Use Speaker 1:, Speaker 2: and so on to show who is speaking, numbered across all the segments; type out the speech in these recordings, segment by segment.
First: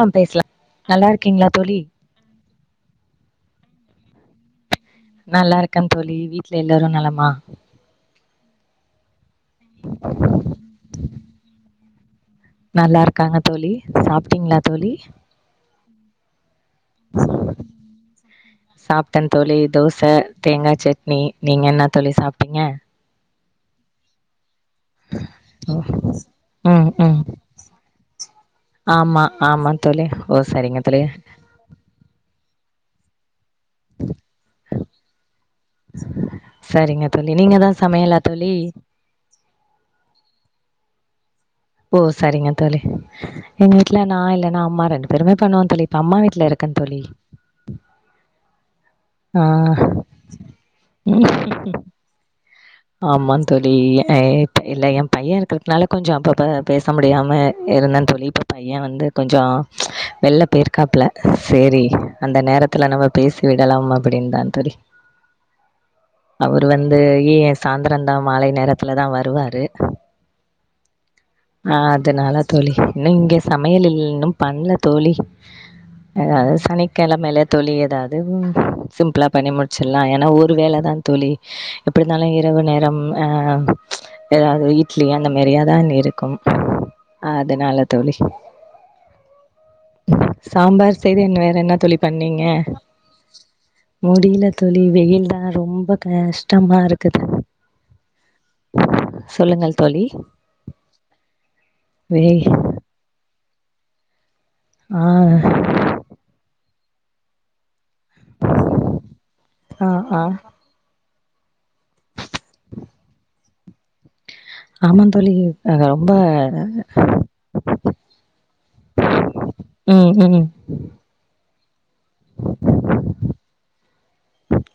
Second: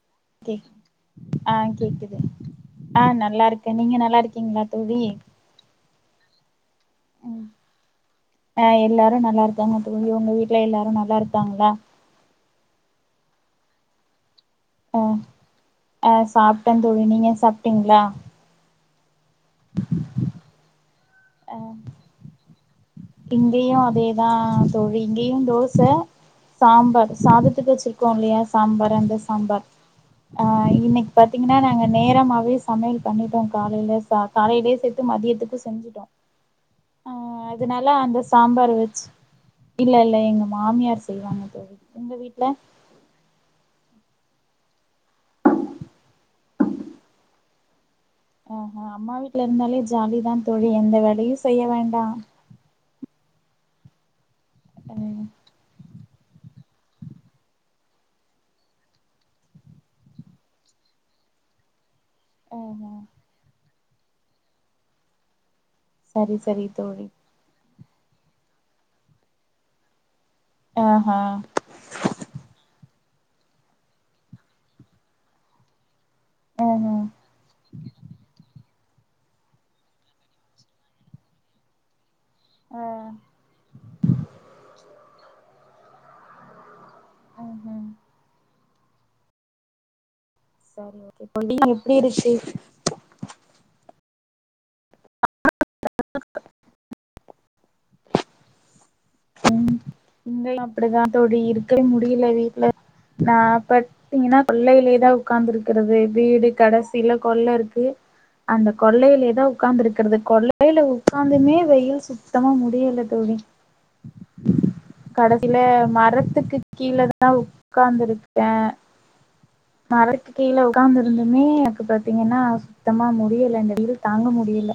Speaker 1: அ பேசலா
Speaker 2: கேக்
Speaker 1: நல்லாருக்கீங்களா
Speaker 2: ஆ
Speaker 1: தோழி
Speaker 2: கேக்குது ஆ நல்லாருக்கே நீங்க நல்லாருக்கீங்களா
Speaker 1: நல்லாருக்க தோழி வீட்ல எல்லாரு நலமா
Speaker 2: ஆ எல்லாரு நல்லா இரு க்காங்க தோழி உங்க வீட்ல எல்லாரு நல்லா இருக்காங்ளா
Speaker 1: நல்லா இருக்காங்க தோலி சாப்டீங்களா
Speaker 2: ஆ ஆ சாப் பட்டந்தோழி நீங்க சாப்டிங்களா
Speaker 1: சாப்டேன் தோலி தோச தேங்கா சட் நீ
Speaker 2: ஆ
Speaker 1: நீங்க என்ன தோலி சாப்டீங்க
Speaker 2: இங்கேயு அதேதா தோழி இங்கேயும் தோச
Speaker 1: ம்
Speaker 2: சாம்பார்
Speaker 1: ம்
Speaker 2: சாதத்துக்கு வச்சிருக்கோம் இல்லையா சாம்பார் அந்த
Speaker 1: ஆமா
Speaker 2: சாம்பார்
Speaker 1: ஆமா தோழி ஓ
Speaker 2: ஆ
Speaker 1: சரிங்க தோழி
Speaker 2: இன்னைக்கு பாத்தீங்கன்னா நாங்க நேரமாவே சமையல் பண்ணிட்டோம் காலையில ச காலையிலேசேத்து மத்தியத்துக்கு
Speaker 1: சேரிங்க தோலி நீங்க தா
Speaker 2: எல்லா
Speaker 1: சமையலா
Speaker 2: அந்த
Speaker 1: தோழி
Speaker 2: சாம்பார் வெச்சி இல்லல்ல எங்க மாமியார் செய்வாங்க தோழி
Speaker 1: ஓ
Speaker 2: உங்க வீட்ல
Speaker 1: சரிங்க தோலி வீட்ல நா இல்லனா அம்மா ரெண்டு பேருமே பண்ணுவே தோலி இப்ப அம்மா வீட்ல இருக்கே தோலி
Speaker 2: ஆஹா அம்மா வீட்ல இருந்தாலே ஜாலி தா தோழி எந்த வேலயு செய்ய வேண்டா
Speaker 1: ஆமாம் தோலி ஏ இல்ல ஏ பையே இருக்கற்துனால கொஞ்ஜோ இப்பதா பேச முடியாம இருந்தே தோழி இப்ப பையே வந்து கொஞ்சோ வெள்ல போயிர்க்காப்பல சேரி அந்த
Speaker 2: ஆ
Speaker 1: நேரத்துல
Speaker 2: ஆ
Speaker 1: நம்ப பேசி கலாம் அப்டின்தா தொளி
Speaker 2: சரி சரி
Speaker 1: அவுரு வந்து
Speaker 2: தோழி
Speaker 1: ஏ எஸ் சாந்தரந்தா மாலை நேரத்துலதா வருவாரு
Speaker 2: ஆஹா
Speaker 1: ஆஹ் அதுனால தோளி நீங்க சமையல் இல் இன்னொ பண்ல தோளி ஆஹ்
Speaker 2: ஆஹா
Speaker 1: சனிக்கெளமைல தோளி ஏதாவது உஹ்ம் சிம்ப்ளா பண்ணி முட்ச்சுலா ஏன்னா ஒரு வேளதா தோளி எப்டிருந்தாலு இ இரவு நேரம் ஆஹ் ஆஹ் இட்லி அந்த மாரி ஆ தான் இருக்கும் ஆஹ்
Speaker 2: ஆஹா
Speaker 1: அதனால தோளி
Speaker 2: சரி
Speaker 1: சாம்பார் செய்து
Speaker 2: ஓகே
Speaker 1: இன் வேற என்ன
Speaker 2: எப்டி
Speaker 1: தோழி
Speaker 2: இருக்கு
Speaker 1: பண்ணீங்க முடியில தோளி வெயில்தா ரொம்ப கஷ்ட்டமா இருக் கு
Speaker 2: உம் இங்கயு அப்டிதா தோழி இருக்கு முடியல
Speaker 1: வே
Speaker 2: வீட்ல நா பட் இங்கன்னா
Speaker 1: ஆ
Speaker 2: கொள்ளையிலேதா ஒக்காந்துருக்கறது வீடு கடஸ் சில கொள்ள இருக்கு அந்த கொள்ளையிலேதா
Speaker 1: ஆ
Speaker 2: ஒக்காந்துருக்கறது
Speaker 1: ஆ
Speaker 2: கொள்ளையில உக் க்காந்துமே வெயில் சுத்தமா முடியல தோழி
Speaker 1: ஆமா தோளி
Speaker 2: கடைசில
Speaker 1: அஹ் ரொம்ப
Speaker 2: மரத்துக்கு கீழதா மர
Speaker 1: ம்
Speaker 2: [inaudible] க்கு
Speaker 1: ம்.
Speaker 2: கீழ உக்காந்துருந்துமே பாத்தீங்கன்னா சுத்தமா முடியல இந்த வெயில் தாங்க முடியல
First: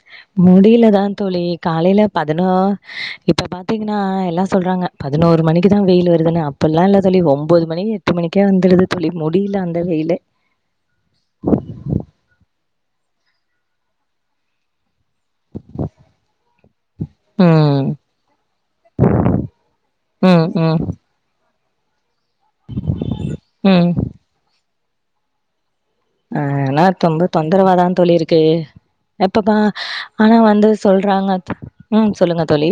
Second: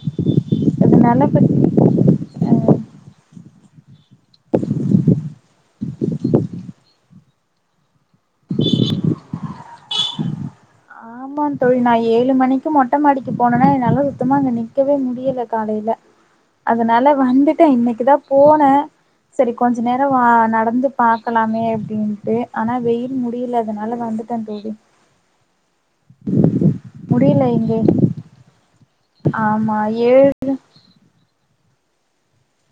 Speaker 1: முடியில தா
Speaker 2: அதனால
Speaker 1: தோளி காலையில பதினோ இப் இப்ப பாத்தீங்கன்னா எல்லா சொல்றாங்க பதினோரு மணிக்குதா வெயில் வருதுன்னு அப்புல்லா இல்ல தொளி ஒன்பது மணி எட்டு மணிக்கே வந்துடுது தொளி முடியில அந்த வெயிலெ
Speaker 2: ஆமா தொழி நா ஏழு மணிக்கு மொட்டமாடிக்கு போனேனா என்னல்லா சுத்தமா அங்க நிக்கவே மு யில காலையில அதனால வந்துட்டே
Speaker 1: ம்.
Speaker 2: இன்னைக்கு தா போனே சரி கொஞ்ச நேர வா
Speaker 1: ம். ம்.
Speaker 2: நடந்து பாகக்கலாமே டின் டியே ஆனா வெயில் முடியில
Speaker 1: ம்.
Speaker 2: அதனால வந்துட தோழி
Speaker 1: ஆஹ் ஏன்னா தொந்த
Speaker 2: முடியல இங்க
Speaker 1: தொந்தரவாதா தோழியிருக்கு எப்பப்ப
Speaker 2: ஆமா ஏழு
Speaker 1: ஆனா வந்து சொல்றாங்க ம் சொல்லுங்க தோழி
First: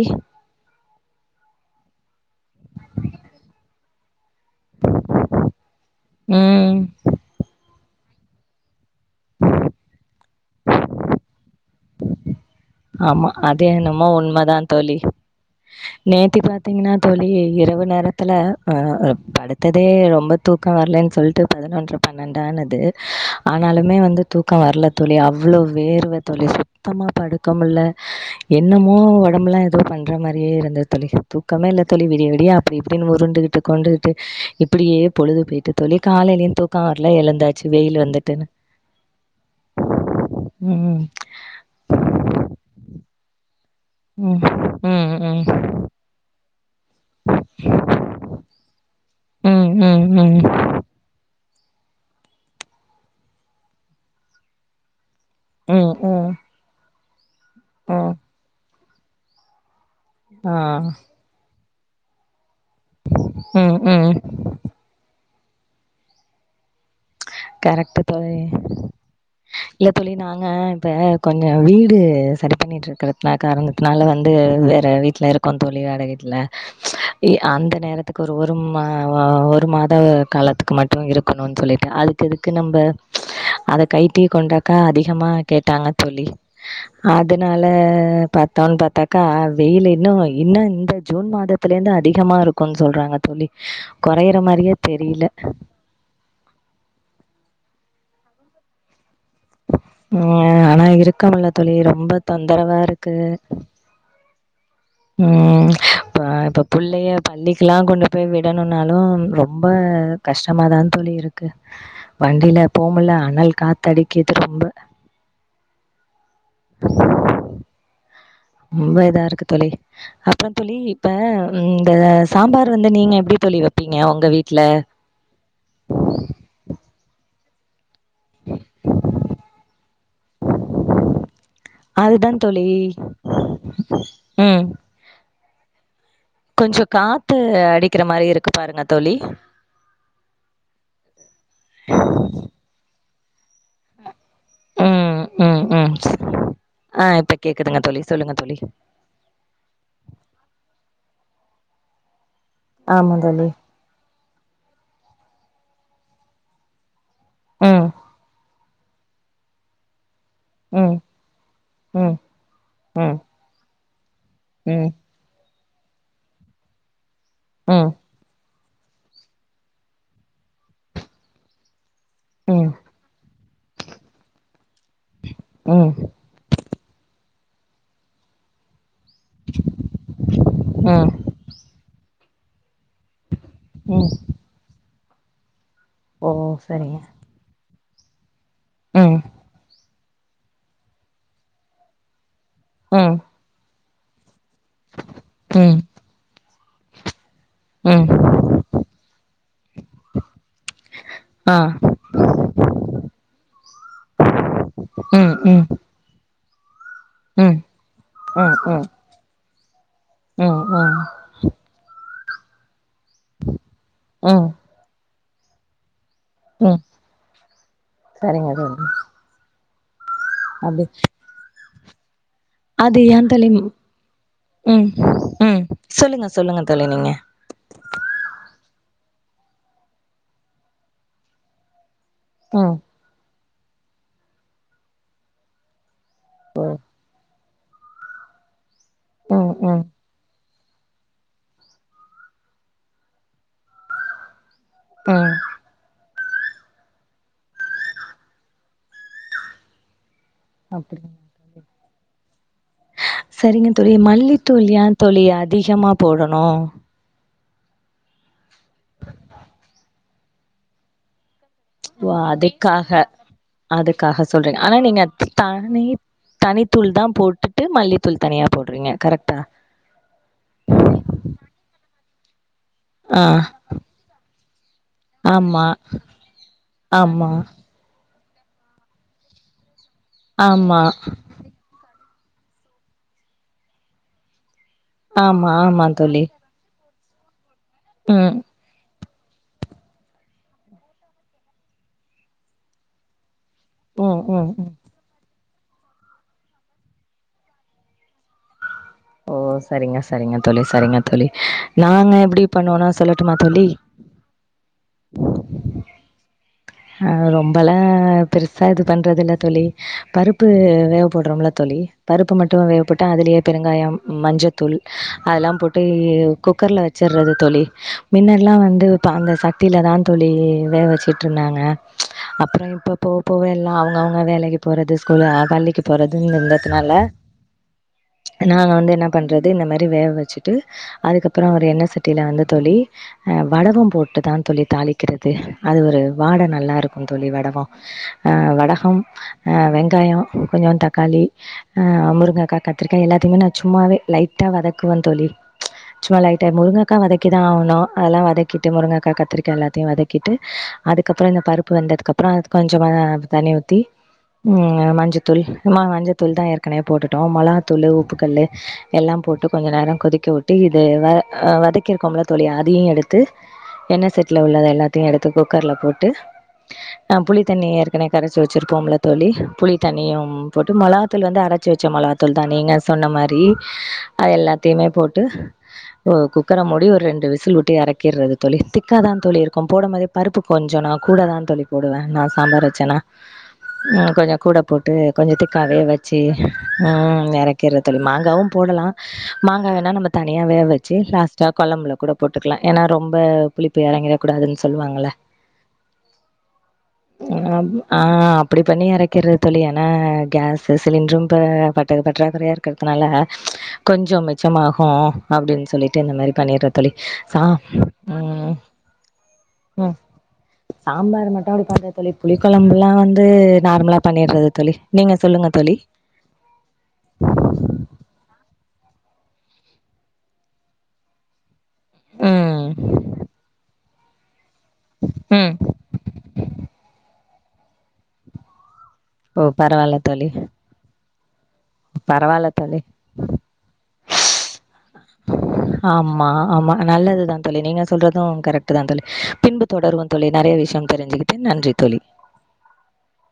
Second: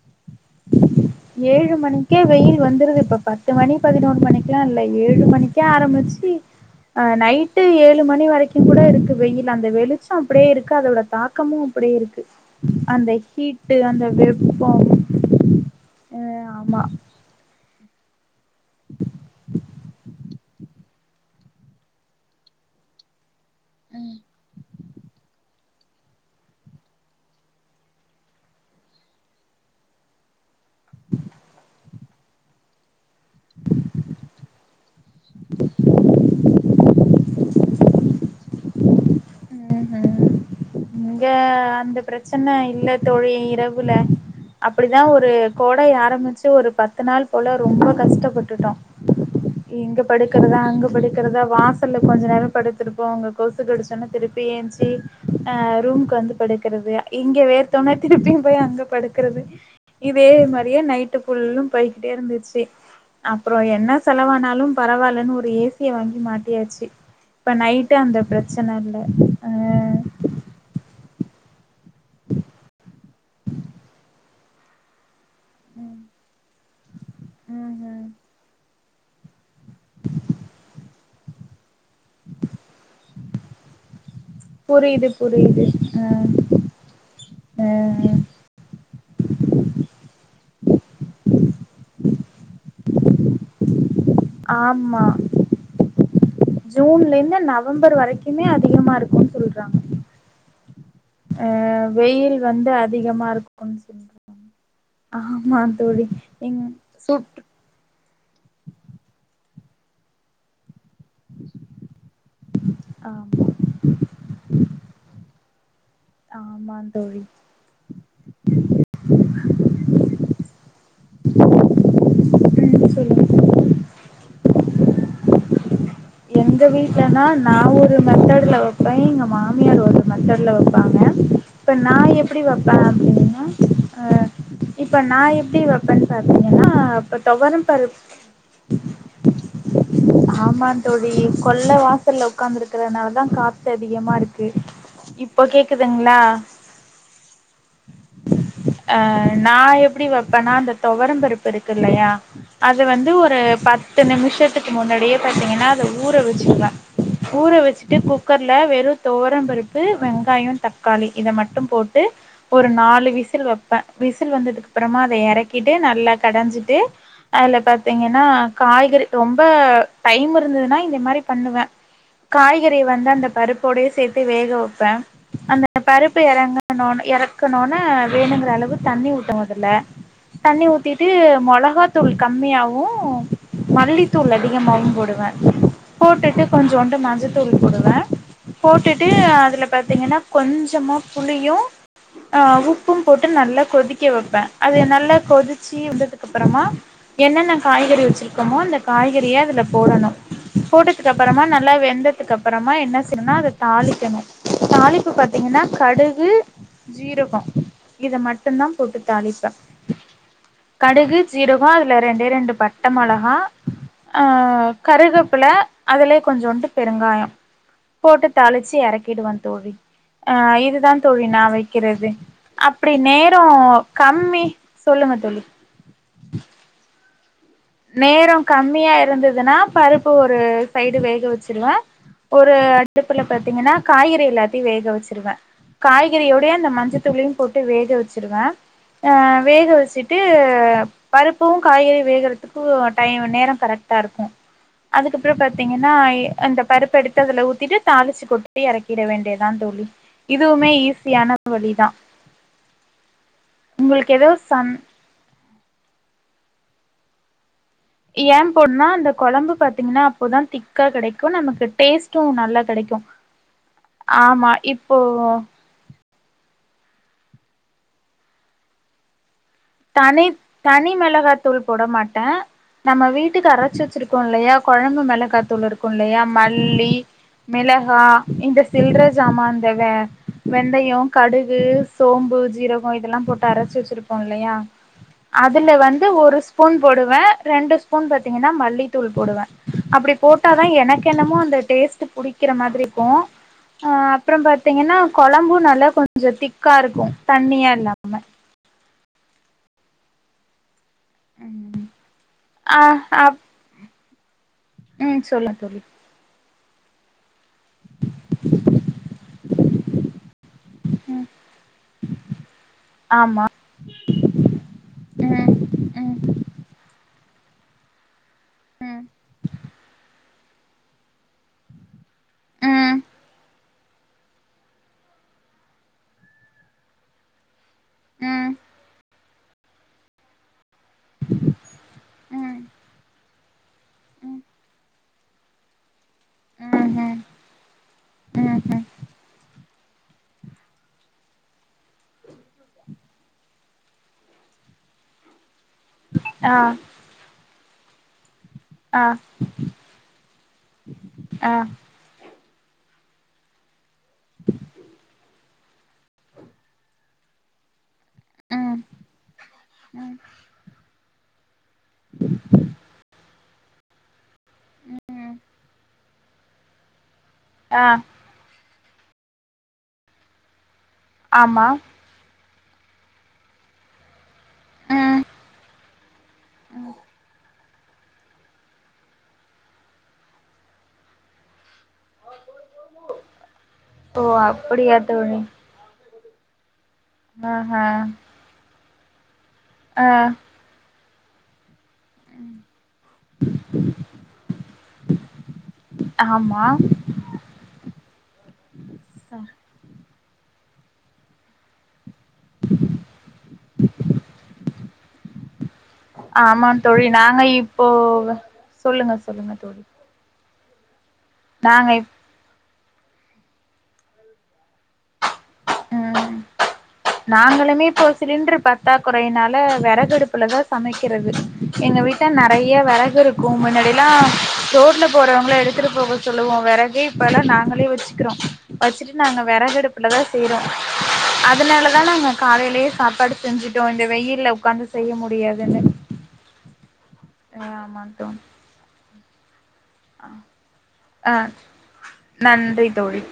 Speaker 2: ஏழு மணிக்கே வெயில் வந்துருது இப்ப பத்து மணி பதினொரு மணிக்க எல்லாம் இல் ஏழு மணிக்கே ஆரம்பிச்சு
Speaker 1: ம்.
Speaker 2: அஹ் நைட்டு [unintelligible] ஏழு மணி வரைக்கும் கூட இருக்கு வெயில் அந்த வெளிச்சம் அப்படியே இருக்கு அதோட தாக்கமும் அப்படியே இருக்கு அந்த
Speaker 1: ஆமா அது
Speaker 2: ஹீட்டு அந்த
Speaker 1: என்னம்மோ
Speaker 2: வெப்போ
Speaker 1: உண்மதான் தோழி
Speaker 2: அ
Speaker 1: நேத்தி
Speaker 2: ஆமா
Speaker 1: பாத்தீங்கன்னா தோழி இரவு [unintelligible] [unintelligible] ஹ படுத்ததே ரொம்ப தூக்கோ வரலன்னு சொல்லிட்டு பதினொன்று பன்னெண்டானது ஆனாலுமே
Speaker 2: ம்
Speaker 1: வந்து தூக்கொ வருல தோழி அவ்வளோ வேறுவ தோழி சுத்தமா படுத் தூக்கம் இல்ல என்னமோ உடம்புலா எதோ பண்ற மாரியே இருந்தது தோழி தூக்கமே இல்லை தோழி விடிய விடிய அப்படி இப்படின்னு உருண்டுகிட்டு கொண்டுகிட்டு இப்படியே பொழுது போட்டு தோழி காலையிலையும் துக் [unintelligible] [unintelligible] எழந்தாச்சு வெயில் வந்துட்டுன்னு
Speaker 2: ம்
Speaker 1: ம்.
Speaker 2: இங்க அந்த [unintelligible] [unintelligible] இல்ல தோழி இரவு
Speaker 1: ம்.
Speaker 2: [unintelligible] அப்படிதான்
Speaker 1: ம்.
Speaker 2: ஒரு
Speaker 1: ம்.
Speaker 2: கோடை ஆரம்பிச்சு ஒரு பத்து நாள் போல ரொம்ப கஷ்டப்பட்டுட்டோ
Speaker 1: ம். ம்.
Speaker 2: இங்க
Speaker 1: ம். ம்.
Speaker 2: படுக்குறதா அங்க படுக்குறதா வாசல்ல கொஞ்சோ நேரம் படுத்திருப்போம் அங்க கொசு கடிச்சோன்னா திருப்பி ஏஞ்சி ஆஹ்
Speaker 1: ம்.
Speaker 2: ரூம்கு
Speaker 1: ம்.
Speaker 2: வந்து படுக்குறது இங்க வேறுத்தோன
Speaker 1: ம்
Speaker 2: திருப்பியும் போய் அங்க படுக்குறுது இதே மாரியே
Speaker 1: ஆ.
Speaker 2: நைட்டு புள்ளும் போய்கிட்டே இருந்துச்சு அப்பறோ
Speaker 1: ம்
Speaker 2: என்ன
Speaker 1: ம்
Speaker 2: செலவானாலும் பரவாயில்லன்னு ஒரு ஒரு ஏசிய வாங்கி மாட்டியாச்சு இப்ப நைட்டு
Speaker 1: கரெக்ட்டு
Speaker 2: அந்த
Speaker 1: தோழி
Speaker 2: பிரச்சன இல்ல அ
Speaker 1: இப்போ கொஞ்சோ வீடு சரி பண்ணிட்டு இருக்கிற ன காரணத்னால வந்து வேற வீட்ல இருக் இருக்கோ தோழி வாடக வீட்ல இ அந்த
Speaker 2: ம் ம்
Speaker 1: நேரத்துக்கு ஒரு ம் வ வ ஒ ஒரு மாத காலத்துக்கு மட்டும் இருக் [unintelligible] சொல்லி [unintelligible] [unintelligible] நம்ப அத கை டி கொண்டாக்கா
Speaker 2: புரியுது
Speaker 1: அதிகமா
Speaker 2: புரியுது
Speaker 1: கேட்டாங்க
Speaker 2: ஆ
Speaker 1: தோழி அதனால பாத்தோன் பாத்தாக்கா வெய்லு இன்னு இன்னு இந்த ஜூன் மாதத்துலேந்து அதிகமா இருக்கூன் சொல்றாங்க தோழி கொறையிற மாரியே தெரியில
Speaker 2: ஜூன்லேந்து நவம்பர் வரைக்குமே அதிகமா இருக்கூன்
Speaker 1: ம் ஆனா இருக்க
Speaker 2: அ
Speaker 1: முல்ல தோழி ரொம்ப
Speaker 2: வெயில் வந்து
Speaker 1: தொந்தரவா இருக்கு
Speaker 2: அதிகமா இருக்கும்னு சொல்றாங்க ஆமா
Speaker 1: ம்
Speaker 2: தோழி எங்
Speaker 1: இப்ப பிள்ளைய
Speaker 2: சுட்
Speaker 1: பள்ளிக்கெலா கொண்டு போய் விடணுனாலு ரொம்ப கஷ்டமாதா தோழி இருக்கு வண்டில போமுல
Speaker 2: ஆமா
Speaker 1: அனல் காத்தடிக்குது ரொம்ப
Speaker 2: ஆமாந்தோழி
Speaker 1: ரொம்ப இதா இருக்கு தோழி அப்ற தோழி இப்ப ம் இந்த சாம்பார்
Speaker 2: ம்
Speaker 1: வந்து நீங்க
Speaker 2: சொல்லுங்க
Speaker 1: எப்டி தோழி வெப்பிங்க உங்க வீட்ல
Speaker 2: எங்க வீட்லனா நா ஒ ரு மெத்தேடுல வெப்பே எங்க மாமியார் ஒரு மெத்தேடுல வெப்பாங்க இப்ப நா
Speaker 1: அதுதா
Speaker 2: எப்டி
Speaker 1: தோழி
Speaker 2: வெப்பே அப்டின்னா
Speaker 1: ம்
Speaker 2: இப்ப நா எ ப்டி வெப்ப பாத்திங்கன்னா
Speaker 1: கொஞ்சோ
Speaker 2: இப்ப
Speaker 1: காத்து
Speaker 2: தொவரம் பருப்
Speaker 1: அடிக்கிற மாரி இருக்கு பாருங்க தோழி
Speaker 2: ஆமா தோழி கொல்ல வாசல்ல உக்காந்துருக்ற அதா காத்து அதிகமா இருக் கு
Speaker 1: ம்
Speaker 2: இப்ப
Speaker 1: ம் ம்
Speaker 2: கேக்குதுங்ளா
Speaker 1: ஆ இப்ப கேக்குதுங்க தோழி சொல்லுங்க தோழி
Speaker 2: அ நா எப்டி வெப்பனா அந்த தொவரம்பருப்பு இருக் கில்லையா அது வந்து
Speaker 1: ஆமா
Speaker 2: ஒரு
Speaker 1: தோழி
Speaker 2: பத்து நிமிஷத்துக்கு முன்னாடியே பாத்திங்கனா அது ஊற வெச்சிருவ ஊர
Speaker 1: ம்
Speaker 2: வெச்சுட்டு குக்கர்ல வெறு தொவரம் பருப்பு வெங் காயொ
Speaker 1: ம்
Speaker 2: தக்காளி இத மட்டு போட்டு
Speaker 1: ம்
Speaker 2: ஒரு
Speaker 1: ம்
Speaker 2: நாலு
Speaker 1: ம்
Speaker 2: விசில் ப விசில்
Speaker 1: ம்
Speaker 2: வந்ததுக்கப்புறமா அத எற க்கிட்டு நல்லா கடஞ்சிட்டு அதுல
Speaker 1: ம்
Speaker 2: பாத்திங்கனா காய்கறி ரொம்ப டைம் இருந்துதுனா இந்த மாரி பண்ணுவ காய்கறிய வந்து அந்த பருப் கொடயே சேத்து வேகவெ பே அந்த
Speaker 1: ம்
Speaker 2: பருப்பு எறங்குன ஒன்னே எற இருக்கணுன வேணுங்கிறளவு தண்ணி ஊத்து மொதல்ல தண்ணி ஊத்திட்டு
Speaker 1: ம்
Speaker 2: மொளகா தூள் கம்மியாவும்
Speaker 1: ம்
Speaker 2: மல்லித்தூள் அதிகமாவும் போடு [unintelligible]
Speaker 1: ஓ
Speaker 2: போட்டுட்டு கொஞ்சோண்டு
Speaker 1: சரிங்க
Speaker 2: மஞ்சத்தூள் போடுவ போட்டுட்டு
Speaker 1: ம்
Speaker 2: அதுல பாத்தீங்கன்னா கொஞ்சமா புளியு ஆ உப்பும்
Speaker 1: ம்
Speaker 2: போட்டு நல்லா கொதிக் க வெப்பே அது நல்லா கொதிச்சு
Speaker 1: ம்
Speaker 2: வந்ததுக்கப்பறமா என்னென்ன காய்கறி
Speaker 1: ம்
Speaker 2: வெச்சிருக்கோமோ அந்த காய்கறிய அதுல போடணு போட்டதுக்கப்பறமா
Speaker 1: ஆ
Speaker 2: நல்லா வெந்ததுக்கப்பறமா என்ன செய்னுனா அது தாளிக்கனு தாளிப்பு
Speaker 1: ம்
Speaker 2: பாத்தீங்கன்னா
Speaker 1: ம் ம்
Speaker 2: கடுகு ஜீரக
Speaker 1: ம் ம்
Speaker 2: இத மட்டுந்தா போட்டு தாளிப்பே
Speaker 1: ம் ம்
Speaker 2: கடுகு சீரகோ அதுல ரெண்டே ரெண்டு பட் ட்ட மொளகா ஆ
Speaker 1: ம்
Speaker 2: கருக ப்புல அதுலயே கொஞ்சோன்டு
Speaker 1: ம்
Speaker 2: பெருங்காயொ போட்டு
Speaker 1: சரிங்க
Speaker 2: தாளிச்சு
Speaker 1: தோழி
Speaker 2: எறக்கிடுவ தோழி ஆ
Speaker 1: அப்டி
Speaker 2: இதுதா தோழி நாவை கிறதே
Speaker 1: அது ஏன் தோழி உம்
Speaker 2: சொல்லுங்க தோழி
Speaker 1: உம் சொல்லுங்க சொல்லுங்க தோழி நீங்க
Speaker 2: நேரம் கம்மியா இருந்ததுன்னா பருப்பு ஒரு சைடு வேக வச்சிருவே ஒரு
Speaker 1: ம்
Speaker 2: அடுப்புல பாத்தீங்கன்னா காய்கறி எல்லாத்தையும் வேக வச்சிருவேன் காய் கறிவோடே அந்த மஞ்சத்தூளையும் போட்டு வேக வச்சிருவேன்
Speaker 1: ம் ம்
Speaker 2: [inaudible] பருப்பு காய்கறியு வேகறது க்கு டைய நேர கரெக்டா இருக்கு அதுக்கப்ற
Speaker 1: ம்
Speaker 2: பாத்திங்கன்னா ஏ அந்த பருப்பு எடுத்து அதுல ஊத்திட்டு தாளிச்சு கொட்டி எறக்கிட வேண்டியதா தோழி இதுமே
Speaker 1: அப்டி
Speaker 2: ஈஸியான வழிதா
Speaker 1: சரிங்க தோழி
Speaker 2: உங்களுக்கு ஏதோ
Speaker 1: மல்லித்தூள்
Speaker 2: சந்
Speaker 1: ஏந்தோழி அ திகமா போடணு
Speaker 2: ஏம் போடுனா அந்த கொழம்பு பாத்திங்னா அப்போதா திக்கா கெடைக்கு நமக்
Speaker 1: ஓ அதுக்காக அதுக்காக
Speaker 2: ஆமா
Speaker 1: சொல்றிங்க ஆனா
Speaker 2: இப்போ
Speaker 1: நீங்க தனி தனி தூள்தா போட்டுட்டு மல்லித்தூள் தனியா போடறிங்க கரெக்டா
Speaker 2: தனி தனி மெளகாத்தூள் போட மாட்ட நம்ம
Speaker 1: ஆ
Speaker 2: வீட்டுக்கு அரைச்சு வச்சிருக்கோ இல்லையா கொழம்பு மெளகாத்தூள்
Speaker 1: ஆமா
Speaker 2: இருக்கு இல்லையா மல்லி
Speaker 1: ஆமா
Speaker 2: மிளகா இந்த சில்ற ஜாமான்ந்தவ
Speaker 1: ஆமா
Speaker 2: வெந்தய கடுகு சோம்பு ஜீரக இதெலா போட்டு அரைச்சு வெச்சுருப்போ இல்லையா
Speaker 1: ஆமா
Speaker 2: அதுல
Speaker 1: ஆமா
Speaker 2: வந்து
Speaker 1: தோழி
Speaker 2: ஒரு ஸ்பூன் போடுவ ரெண்டு ஸ்பூன்
Speaker 1: ம்
Speaker 2: பாத்திங்கனா மல்லி தூள் போடுவ அப்டி போட்டாதா எனக்கென்னமோ அந்த டேஸ்ட் புடிக்கிற மாதிரிக்கு அ
Speaker 1: ம்
Speaker 2: அப்றம்
Speaker 1: ம் ம்
Speaker 2: பாத்திங்கனா கொழம்பு நல்லா கொஞ்ச திக்கா இருக்கு தண்ணியா இல்லாம
Speaker 1: ஓ சரிங்க சரிங்க தோழி சரிங்க தோழி நாங்க எப்டி
Speaker 2: ஆ
Speaker 1: பண்ணுவோனா சொல்லட்டுமா
Speaker 2: அப்
Speaker 1: தோழி
Speaker 2: ம் சொல்லா தோழி
Speaker 1: ஆ ரொம் பெலா பெருசா இது பண்றதில்ல தோழி பருப்பு
Speaker 2: ம்
Speaker 1: வேகப்போடறம்ல தோழி பருப்பு மட்டு வேகப்போட்டா அதுலயே
Speaker 2: ஆமா
Speaker 1: பெருங்காயம் மஞ்சத்தூள் அதெல்லா
Speaker 2: ம்
Speaker 1: போட்டு
Speaker 2: ம்
Speaker 1: குக்கர்ல வெச்சர்றது தோழி மின்னெலா வந்து
Speaker 2: ம்
Speaker 1: இப்ப அந்த சட்டிலதா தோழி வேக வெச்சுட் ருந்தாங்க அப்புற இப்ப
Speaker 2: ம் ம்
Speaker 1: போவ போவ எல்லா அவங்கவங்க வேலைக்கு போறது ஸ்கூலு பள்ளிக்கு போறதுன் இருந்தட்டனால
Speaker 2: ம்
Speaker 1: நாங்க வந்து என்ன பண்றது இந்த மாரி வேக வெச்சிட்டு அதுக்கப்பற ஒரு எண்ணெ சட்டில வந்து
Speaker 2: ம்
Speaker 1: தோழி அ வடகம் போட்டுதா
Speaker 2: ம்ஹும்
Speaker 1: தோழி தாளி க்கிறது அது ஒரு வாட நல்லாருக்குந் தோழி வடக அ
Speaker 2: ம்ஹும்
Speaker 1: வடகம் வெங் தயொ கொஞ்ஜோ தக்காளி ஹா முருங்கக்கா கத்ரிக்கா எல்லாத்தையுமே நா சும்மாவே லைட்டா வதக்குவன் தொழி சும்மா லைட்டா
Speaker 2: ஆ
Speaker 1: முருங்கக்கா வதக்கிதா ஆவணு அதலா வதக் கிட்டு
Speaker 2: ஆ
Speaker 1: முருங்கக்கா கத்தரிக்கா எல்லாத்தையு வதக்கிட்டு அதுக்கப்பறொ இந்த
Speaker 2: ஆ
Speaker 1: பருப்பு வெந்ததுக்கப் ஆத் கொஞ்ஜொ அ தண்ணி ஊத்தி ம் மஞ்சத்தூள் ம மஞ்சத்தூள்தா ஏற்கனே போட்டுட்டோ மொளகாத்தூளு உப் உப்புக்கல்லு
Speaker 2: ம்
Speaker 1: எல்லாம் போட்டு கொஞ்ஜ நேரோ கொதிக்கவுட்டு இது வ அ வதக் கிர்க்கோம்ல அதையு எடுத்து என்ன சர் [unintelligible] ட்ல‌ உள்ளது எல்லாத்தயு எடுத்துக்கோ பொட்டு ஆ புளித்தண்ணிய
Speaker 2: ஆ
Speaker 1: ஏற்கனே கரைச்சு வச்சிரு போம்ல தோழி புளித்தண்ணியும் பொட் மொளகாத்தூள் வந்து
Speaker 2: ஆமா
Speaker 1: அரைச்சு வச்ச மொளகாத்தூள் த நீங்க சொன்ன மாரி ஆ எல்லாத்தயுமே போட்டு
Speaker 2: ம்
Speaker 1: ஓ குக்கர மூடி ஒரு ரெண்டு விசில் விட் ட்டு எறக்கிர்ரது தோழி திக்காதா தோழி இருக்கும் போடும்போதே பருப்பு கொஞ்ஜொ நா கூடதாந்தோழி போடுவே நா சாம்பார் வச்சென்னா அ
Speaker 2: ஓ
Speaker 1: கொஞ்ஜ கூட போட்டு
Speaker 2: அப்படியா
Speaker 1: கொஞ்ஜ
Speaker 2: தோழி
Speaker 1: திக்காவே வச் சே ம் ம்
Speaker 2: ஆஹா
Speaker 1: எரெக்கிறது மாங்காவு போடலா [inaudible] மாங்காயனா
Speaker 2: ஆ
Speaker 1: நாம தனியா வேவச்சி லாஸ் தா கொழம்புல கூட போட்டுக்கலா ஏன்னா ரொம்ப புளிப்பு இறங்கிட குடாதுன் சொல்லுவாங்கள
Speaker 2: ஆமா
Speaker 1: அ ஆம் ஆ அப்படி பண்ணி எறக்கிற்றது தோழி ஏன்னா கேஸ் த சிலிண்ரும் ப பட்டகப் பட் ட்ரேபெரியா இருக்றதுனால கொஞ்ஜொ மிச்சமாகூ அப்டின்னு சொல்லிட்டு இந்த மாரி
Speaker 2: ஆமா
Speaker 1: பண்ணிட்ற தொழி
Speaker 2: தோழி நாங்க
Speaker 1: ச
Speaker 2: இப்போ
Speaker 1: ம்
Speaker 2: சொல்லுங்க சொல்லுங்க தோழி
Speaker 1: சம்பார் மட்ட
Speaker 2: நாங்க இப்
Speaker 1: [unintelligible] புளிக்கொழம்புலா வந் வந்து நார்மலாக பண்ணிடுறது தோழி நீங்கள் சொல்லுங்கள் தோழி
Speaker 2: ம் நாங்களுமே இப்போ சிலிண்டர் பத்தா குறையினால விறகுடுப்புலதா சமைக்கிறது எங்க வீட்ட
Speaker 1: ம்
Speaker 2: நெறைய வெறகு இருக்கு முன்னாடி [unintelligible] ரோட்ல
Speaker 1: ம்
Speaker 2: போறவங்கள எடுத்துட்டு போக சொல்லுவோ வெறகு இப்பலா நாங்களே வச்சுக்கிறோ வச்சுட்டு நாங்க
Speaker 1: ஓ பரவால்ல
Speaker 2: வெறகுடுப்புல தா
Speaker 1: தோழி.
Speaker 2: செய்றோ அதனால தா நாங்க
Speaker 1: பரவால்ல தோழி.
Speaker 2: காலைலேயே சாப்பாடு செஞ்சுட்டோ இந்த வெயில உக்காந்து செய்ய முடியாதுன்னு
Speaker 1: தான் தோழி நீங்க
Speaker 2: ஆமா
Speaker 1: சொல்றது
Speaker 2: தோழி
Speaker 1: கரெ்ட்டு தா தோழி பின்பு தொடர்வோ தோழி நெறைய விஷ்யோ
Speaker 2: ஆ
Speaker 1: தெரிஞ்சுக்கிட்டே நன்றி தோழி
Speaker 2: நன்றி தோழி